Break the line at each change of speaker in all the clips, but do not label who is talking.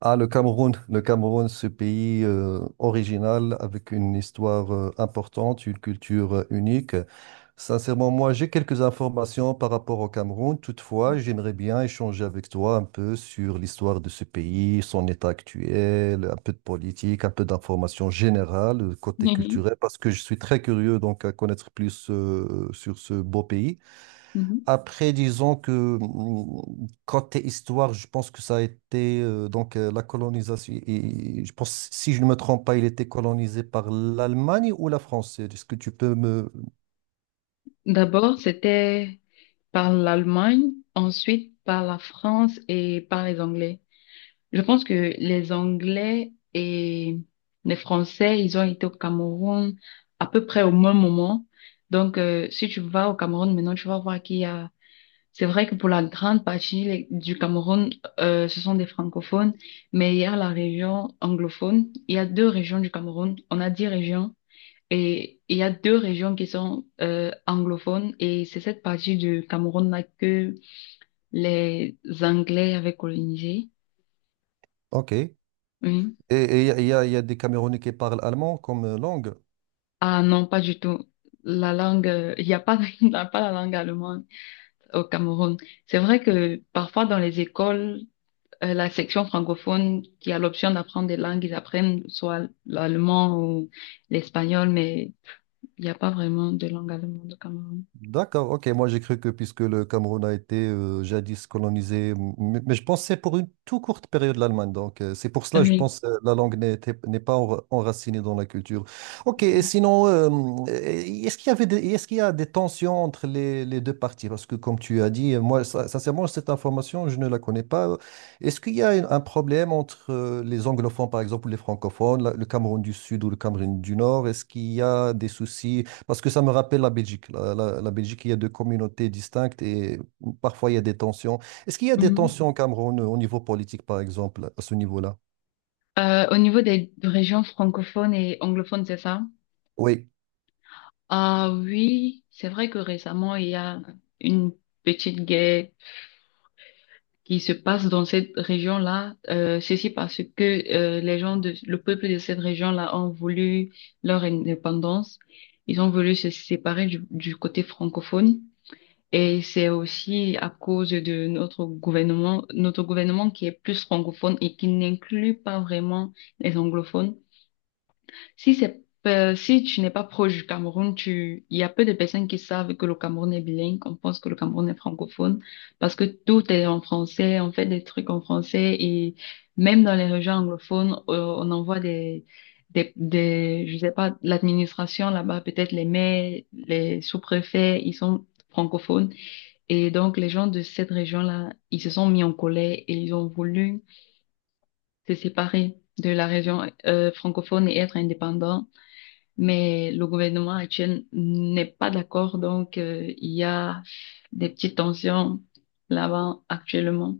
Ah, le Cameroun, ce pays original avec une histoire importante, une culture unique. Sincèrement, moi, j'ai quelques informations par rapport au Cameroun. Toutefois, j'aimerais bien échanger avec toi un peu sur l'histoire de ce pays, son état actuel, un peu de politique, un peu d'informations générales, côté
Mhm.
culturel, parce que je suis très curieux donc à connaître plus sur ce beau pays.
Mhm.
Après, disons que côté histoire, je pense que ça a été donc la colonisation. Et je pense, si je ne me trompe pas, il était colonisé par l'Allemagne ou la France. Est-ce que tu peux me...
D'abord, c'était par l'Allemagne, ensuite par la France et par les Anglais. Je pense que les Anglais et les Français, ils ont été au Cameroun à peu près au même moment. Donc, si tu vas au Cameroun maintenant, tu vas voir qu'il y a... C'est vrai que pour la grande partie du Cameroun, ce sont des francophones, mais il y a la région anglophone. Il y a deux régions du Cameroun. On a 10 régions. Et il y a 2 régions qui sont anglophones et c'est cette partie du Cameroun là que les Anglais avaient colonisé.
Ok. Et
Oui.
et il y a, il y a il y a des Camerounais qui parlent allemand comme langue.
Ah non, pas du tout. La langue, il n'y a pas, il n'y a pas la langue allemande au Cameroun. C'est vrai que parfois dans les écoles, la section francophone qui a l'option d'apprendre des langues, ils apprennent soit l'allemand ou l'espagnol, mais il n'y a pas vraiment de langue allemande au Cameroun.
D'accord, ok. Moi, j'ai cru que puisque le Cameroun a été jadis colonisé, mais je pensais pour une toute courte période l'Allemagne. Donc, c'est pour cela, je
Oui.
pense, la langue n'est pas enracinée dans la culture. Ok, et
Oui.
sinon, est-ce qu'il y avait est-ce qu'il y a des tensions entre les deux parties? Parce que, comme tu as dit, moi, sincèrement, cette information, je ne la connais pas. Est-ce qu'il y a un problème entre les anglophones, par exemple, ou les francophones, le Cameroun du Sud ou le Cameroun du Nord? Est-ce qu'il y a des soucis? Parce que ça me rappelle la Belgique. La Belgique, il y a deux communautés distinctes et parfois il y a des tensions. Est-ce qu'il y a des
Mhm.
tensions au Cameroun au niveau politique, par exemple, à ce niveau-là?
Au niveau des régions francophones et anglophones, c'est ça?
Oui.
Ah oui, c'est vrai que récemment, il y a une petite guerre qui se passe dans cette région-là. Ceci parce que les gens de, le peuple de cette région-là ont voulu leur indépendance. Ils ont voulu se séparer du côté francophone. Et c'est aussi à cause de notre gouvernement qui est plus francophone et qui n'inclut pas vraiment les anglophones. Si c'est, si tu n'es pas proche du Cameroun, tu, il y a peu de personnes qui savent que le Cameroun est bilingue. On pense que le Cameroun est francophone parce que tout est en français. On fait des trucs en français et même dans les régions anglophones, on envoie je sais pas, l'administration là-bas, peut-être les maires, les sous-préfets, ils sont francophones. Et donc, les gens de cette région-là, ils se sont mis en colère et ils ont voulu se séparer de la région, francophone et être indépendants, mais le gouvernement actuel n'est pas d'accord, donc il y a des petites tensions là-bas actuellement.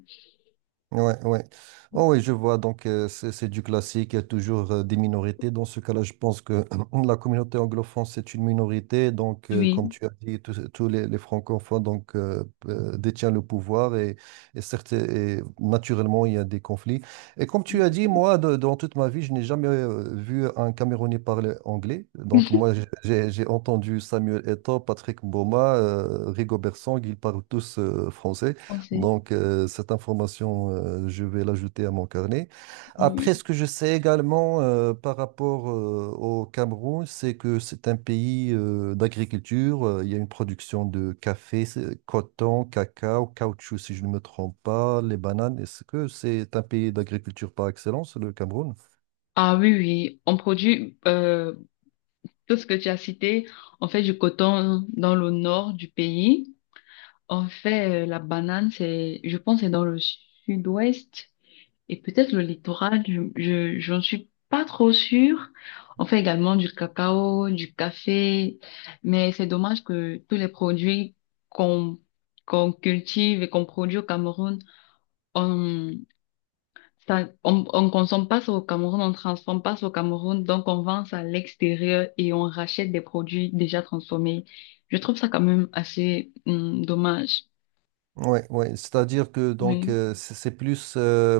Ouais, ouais. Oh, oui, je vois. Donc, c'est du classique. Il y a toujours des minorités. Dans ce cas-là, je pense que la communauté anglophone, c'est une minorité. Donc, comme
Oui,
tu as dit, tous les francophones donc, détiennent le pouvoir et, certes, et naturellement, il y a des conflits. Et comme tu as dit,
exactement.
moi, dans toute ma vie, je n'ai jamais vu un Camerounais parler anglais. Donc, moi, j'ai entendu Samuel Eto'o, Patrick Mboma, Rigo Bersang, ils parlent tous français.
On sait.
Donc, cette information, je vais l'ajouter à mon carnet. Après,
Oui.
ce que je sais également par rapport au Cameroun, c'est que c'est un pays d'agriculture. Il y a une production de café, coton, cacao, caoutchouc, si je ne me trompe pas, les bananes. Est-ce que c'est un pays d'agriculture par excellence, le Cameroun?
Ah oui, oui, on produit tout ce que tu as cité. On fait du coton dans le nord du pays. On fait la banane, c'est, je pense, que c'est dans le sud-ouest. Et peut-être le littoral, j'en suis pas trop sûre. On fait également du cacao, du café, mais c'est dommage que tous les produits qu'on qu'on cultive et qu'on produit au Cameroun, on ça, on consomme pas ça au Cameroun, on transforme pas ça au Cameroun, donc on vend ça à l'extérieur et on rachète des produits déjà transformés. Je trouve ça quand même assez dommage.
Ouais, ouais. C'est-à-dire que donc
Oui.
c'est plus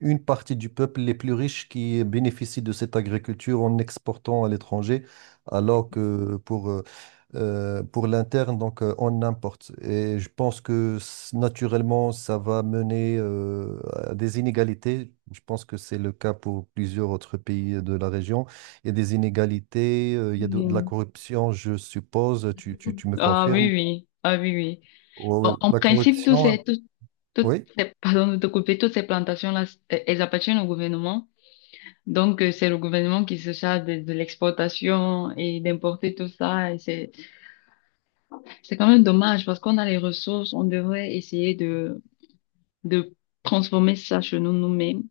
une partie du peuple les plus riches qui bénéficient de cette agriculture en exportant à l'étranger, alors que pour l'interne donc on importe. Et je pense que naturellement ça va mener à des inégalités. Je pense que c'est le cas pour plusieurs autres pays de la région. Il y a des inégalités, il y a de la
Oui.
corruption, je suppose. Tu me
Ah
confirmes?
oui, oui. Ah oui, oui.
Ouais,
En,
ouais.
en
La
principe,
corruption,
toutes
oui.
ces- pardon de te couper, toutes ces plantations-là, c'est- elles appartiennent au gouvernement. Donc, c'est le gouvernement qui se charge de l'exportation et d'importer tout ça. Et c'est quand même dommage parce qu'on a les ressources. On devrait essayer de transformer ça chez nous nous-mêmes.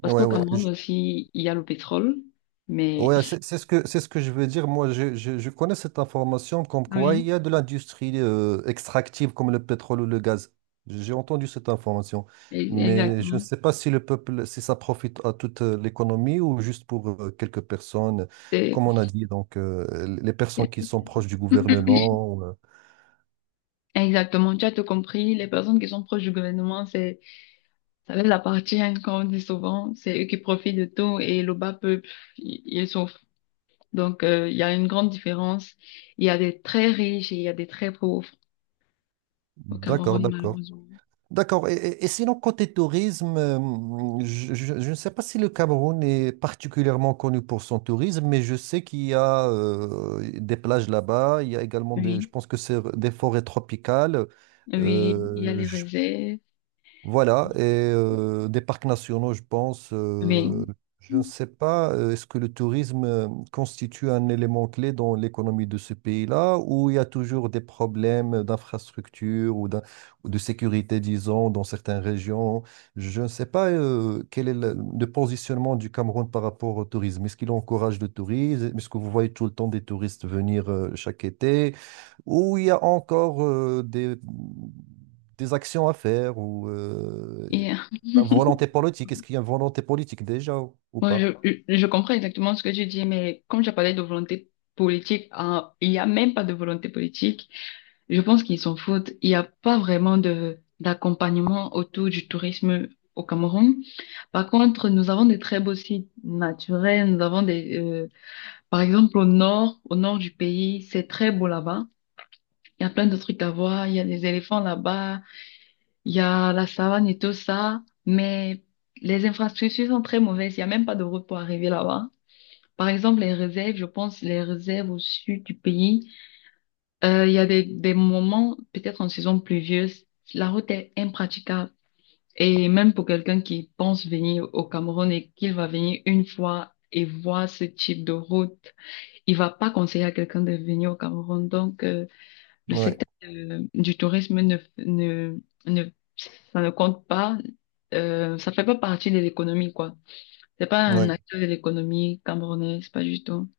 Parce
Ouais,
qu'au
ouais,
Cameroun aussi, il y a le pétrole. Mais
ouais, c'est ce que je veux dire. Moi, je connais cette information comme quoi il
oui,
y a de l'industrie extractive comme le pétrole ou le gaz. J'ai entendu cette information. Mais je ne
exactement.
sais pas si le peuple, si ça profite à toute l'économie ou juste pour quelques personnes,
C'est-
comme on a dit, donc les personnes qui sont proches du gouvernement.
Exactement, tu as tout compris. Les personnes qui sont proches du gouvernement, c'est ça les appartient, comme on dit souvent. C'est eux qui profitent de tout et le bas peuple, ils souffrent. Donc, il y a une grande différence. Il y a des très riches et il y a des très pauvres au
D'accord,
Cameroun,
d'accord.
malheureusement.
D'accord. Et, et sinon, côté tourisme, je ne sais pas si le Cameroun est particulièrement connu pour son tourisme, mais je sais qu'il y a des plages là-bas. Il y a également je
Oui,
pense que c'est des forêts tropicales. Mhm.
oui, il y a les
Je
réserves.
Voilà, et des parcs nationaux, je pense.
Oui.
Je ne sais pas, est-ce que le tourisme constitue un élément clé dans l'économie de ce pays-là, ou il y a toujours des problèmes d'infrastructure ou, ou de sécurité, disons, dans certaines régions? Je ne sais pas quel est le positionnement du Cameroun par rapport au tourisme. Est-ce qu'il encourage le tourisme? Est-ce que vous voyez tout le temps des touristes venir chaque été? Où il y a encore des actions à faire ou
Et,
la volonté politique. Est-ce qu'il y a une volonté politique déjà ou
moi,
pas?
je comprends exactement ce que tu dis, mais comme j'ai parlé de volonté politique, hein, il n'y a même pas de volonté politique. Je pense qu'ils s'en foutent. Il n'y a pas vraiment de d'accompagnement autour du tourisme au Cameroun. Par contre, nous avons des très beaux sites naturels. Nous avons des, par exemple, au nord du pays, c'est très beau là-bas. Il y a plein de trucs à voir. Il y a des éléphants là-bas. Il y a la savane et tout ça. Mais les infrastructures sont très mauvaises. Il n'y a même pas de route pour arriver là-bas. Par exemple, les réserves, je pense, les réserves au sud du pays, il y a des moments, peut-être en saison pluvieuse, la route est impraticable. Et même pour quelqu'un qui pense venir au Cameroun et qu'il va venir une fois et voir ce type de route, il va pas conseiller à quelqu'un de venir au Cameroun. Donc, le
Ouais,
secteur du tourisme ne, ne, ne, ça ne compte pas. Ça fait pas partie de l'économie, quoi. C'est pas un
ouais.
acteur de l'économie camerounaise, pas du tout.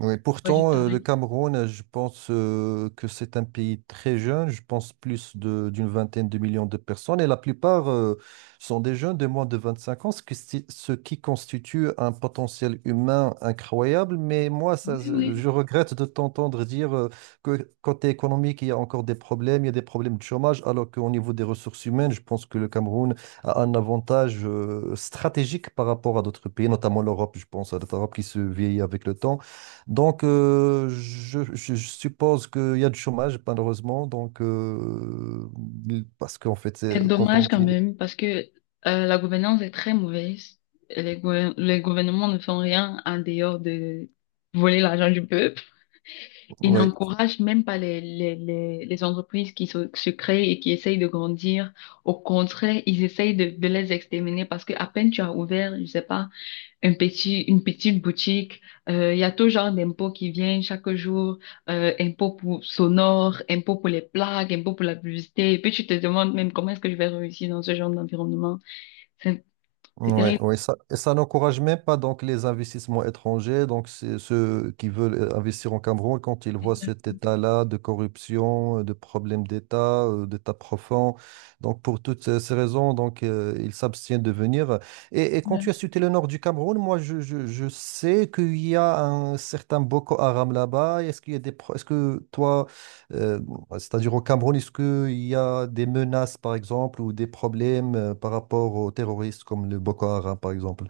Oui,
C'est pas du
pourtant, le
tourisme.
Cameroun, je pense que c'est un pays très jeune, je pense plus d'une vingtaine de millions de personnes, et la plupart sont des jeunes de moins de 25 ans, ce qui, ce qui constitue un potentiel humain incroyable. Mais moi, ça,
Oui, oui.
je regrette de t'entendre dire que côté économique, il y a encore des problèmes, il y a des problèmes de chômage, alors qu'au niveau des ressources humaines, je pense que le Cameroun a un avantage stratégique par rapport à d'autres pays, notamment l'Europe, je pense à l'Europe qui se vieillit avec le temps. Donc, je suppose qu'il y a du chômage, malheureusement. Donc, parce qu'en fait, c'est
C'est
quand on
dommage quand
dit,
même parce que la gouvernance est très mauvaise. Et les gouvernements ne font rien en dehors de voler l'argent du peuple. Ils
ouais.
n'encouragent même pas les entreprises se créent et qui essayent de grandir. Au contraire, ils essayent de les exterminer parce que à peine tu as ouvert, je sais pas, une petite boutique. Il y a tout genre d'impôts qui viennent chaque jour. Impôts pour sonore, impôts pour les plaques, impôts pour la publicité. Et puis tu te demandes même comment est-ce que je vais réussir dans ce genre d'environnement. C'est c'est
Ouais,
terrible.
ouais, ça, et ça n'encourage même pas donc les investissements étrangers, donc c'est ceux qui veulent investir en Cameroun quand ils voient cet état-là de corruption, de problèmes d'État, d'État profond. Donc pour toutes ces raisons, donc ils s'abstiennent de venir. Et quand tu
Ouais.
as cité le nord du Cameroun, moi je sais qu'il y a un certain Boko Haram là-bas. Est-ce qu'il y a est-ce que toi euh, ouais, c'est-à-dire au Cameroun, est-ce qu'il y a des menaces, par exemple, ou des problèmes par rapport aux terroristes comme le Boko Haram, par exemple?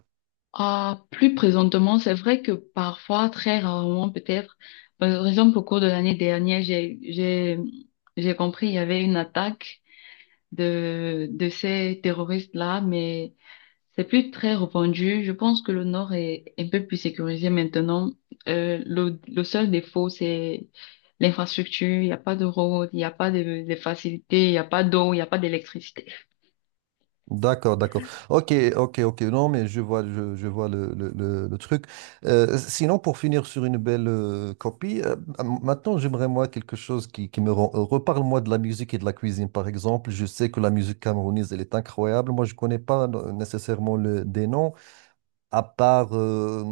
Ah, plus présentement, c'est vrai que parfois, très rarement peut-être, par exemple au cours de l'année dernière, j'ai compris il y avait une attaque de ces terroristes-là, mais c'est plus très répandu. Je pense que le Nord est un peu plus sécurisé maintenant. Le seul défaut, c'est l'infrastructure. Il n'y a pas de route, il n'y a pas de, de facilités, il n'y a pas d'eau, il n'y a pas d'électricité.
D'accord, d'accord. Ok, ok, ok. Non, mais je vois, je vois le truc. Sinon, pour finir sur une belle copie, maintenant, j'aimerais, moi, quelque chose qui me rend heureux. Parle-moi de la musique et de la cuisine, par exemple. Je sais que la musique camerounaise, elle est incroyable. Moi, je connais pas nécessairement des noms, à part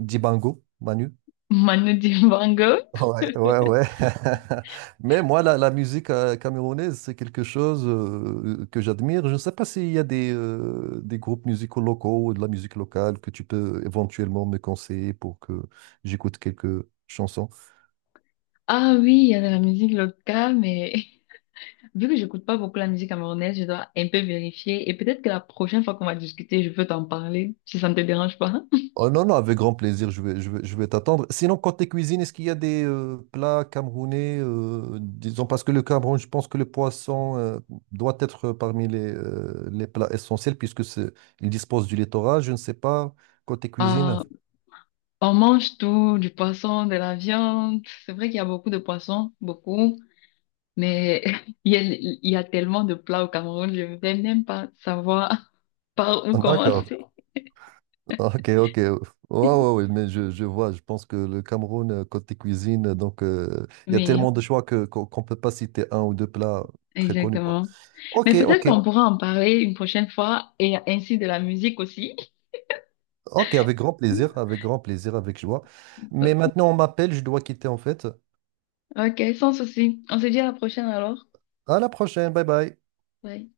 Dibango, Manu.
Manu Dibango.
Ouais, ouais, ouais. Mais moi, la musique camerounaise, c'est quelque chose que j'admire. Je ne sais pas s'il y a des groupes musicaux locaux ou de la musique locale que tu peux éventuellement me conseiller pour que j'écoute quelques chansons.
Ah oui, il y a de la musique locale, mais vu que j'écoute pas beaucoup la musique camerounaise, je dois un peu vérifier. Et peut-être que la prochaine fois qu'on va discuter, je peux t'en parler, si ça ne te dérange pas.
Oh non, non, avec grand plaisir, je vais t'attendre. Sinon, côté cuisine, est-ce qu'il y a des plats camerounais, disons, parce que le Cameroun, je pense que le poisson doit être parmi les plats essentiels, puisque c'est, il dispose du littoral, je ne sais pas, côté cuisine.
Ah, on mange tout, du poisson, de la viande. C'est vrai qu'il y a beaucoup de poissons, beaucoup. Mais il y a tellement de plats au Cameroun, je ne vais même pas savoir par où
Ah,
commencer.
d'accord,
D'accord.
ok, ok. Ouais, ouais, ouais, mais je vois, je pense que le Cameroun, côté cuisine, donc il y a
Mais
tellement de choix que, qu'on peut pas citer un ou deux plats très connus, quoi.
exactement. Mais
Ok,
peut-être
ok.
qu'on pourra en parler une prochaine fois et ainsi de la musique aussi.
Ok, avec grand plaisir, avec grand plaisir, avec joie. Mais maintenant, on m'appelle, je dois quitter en fait.
Ok, sans souci. On se dit à la prochaine alors.
À la prochaine, bye bye.
Bye.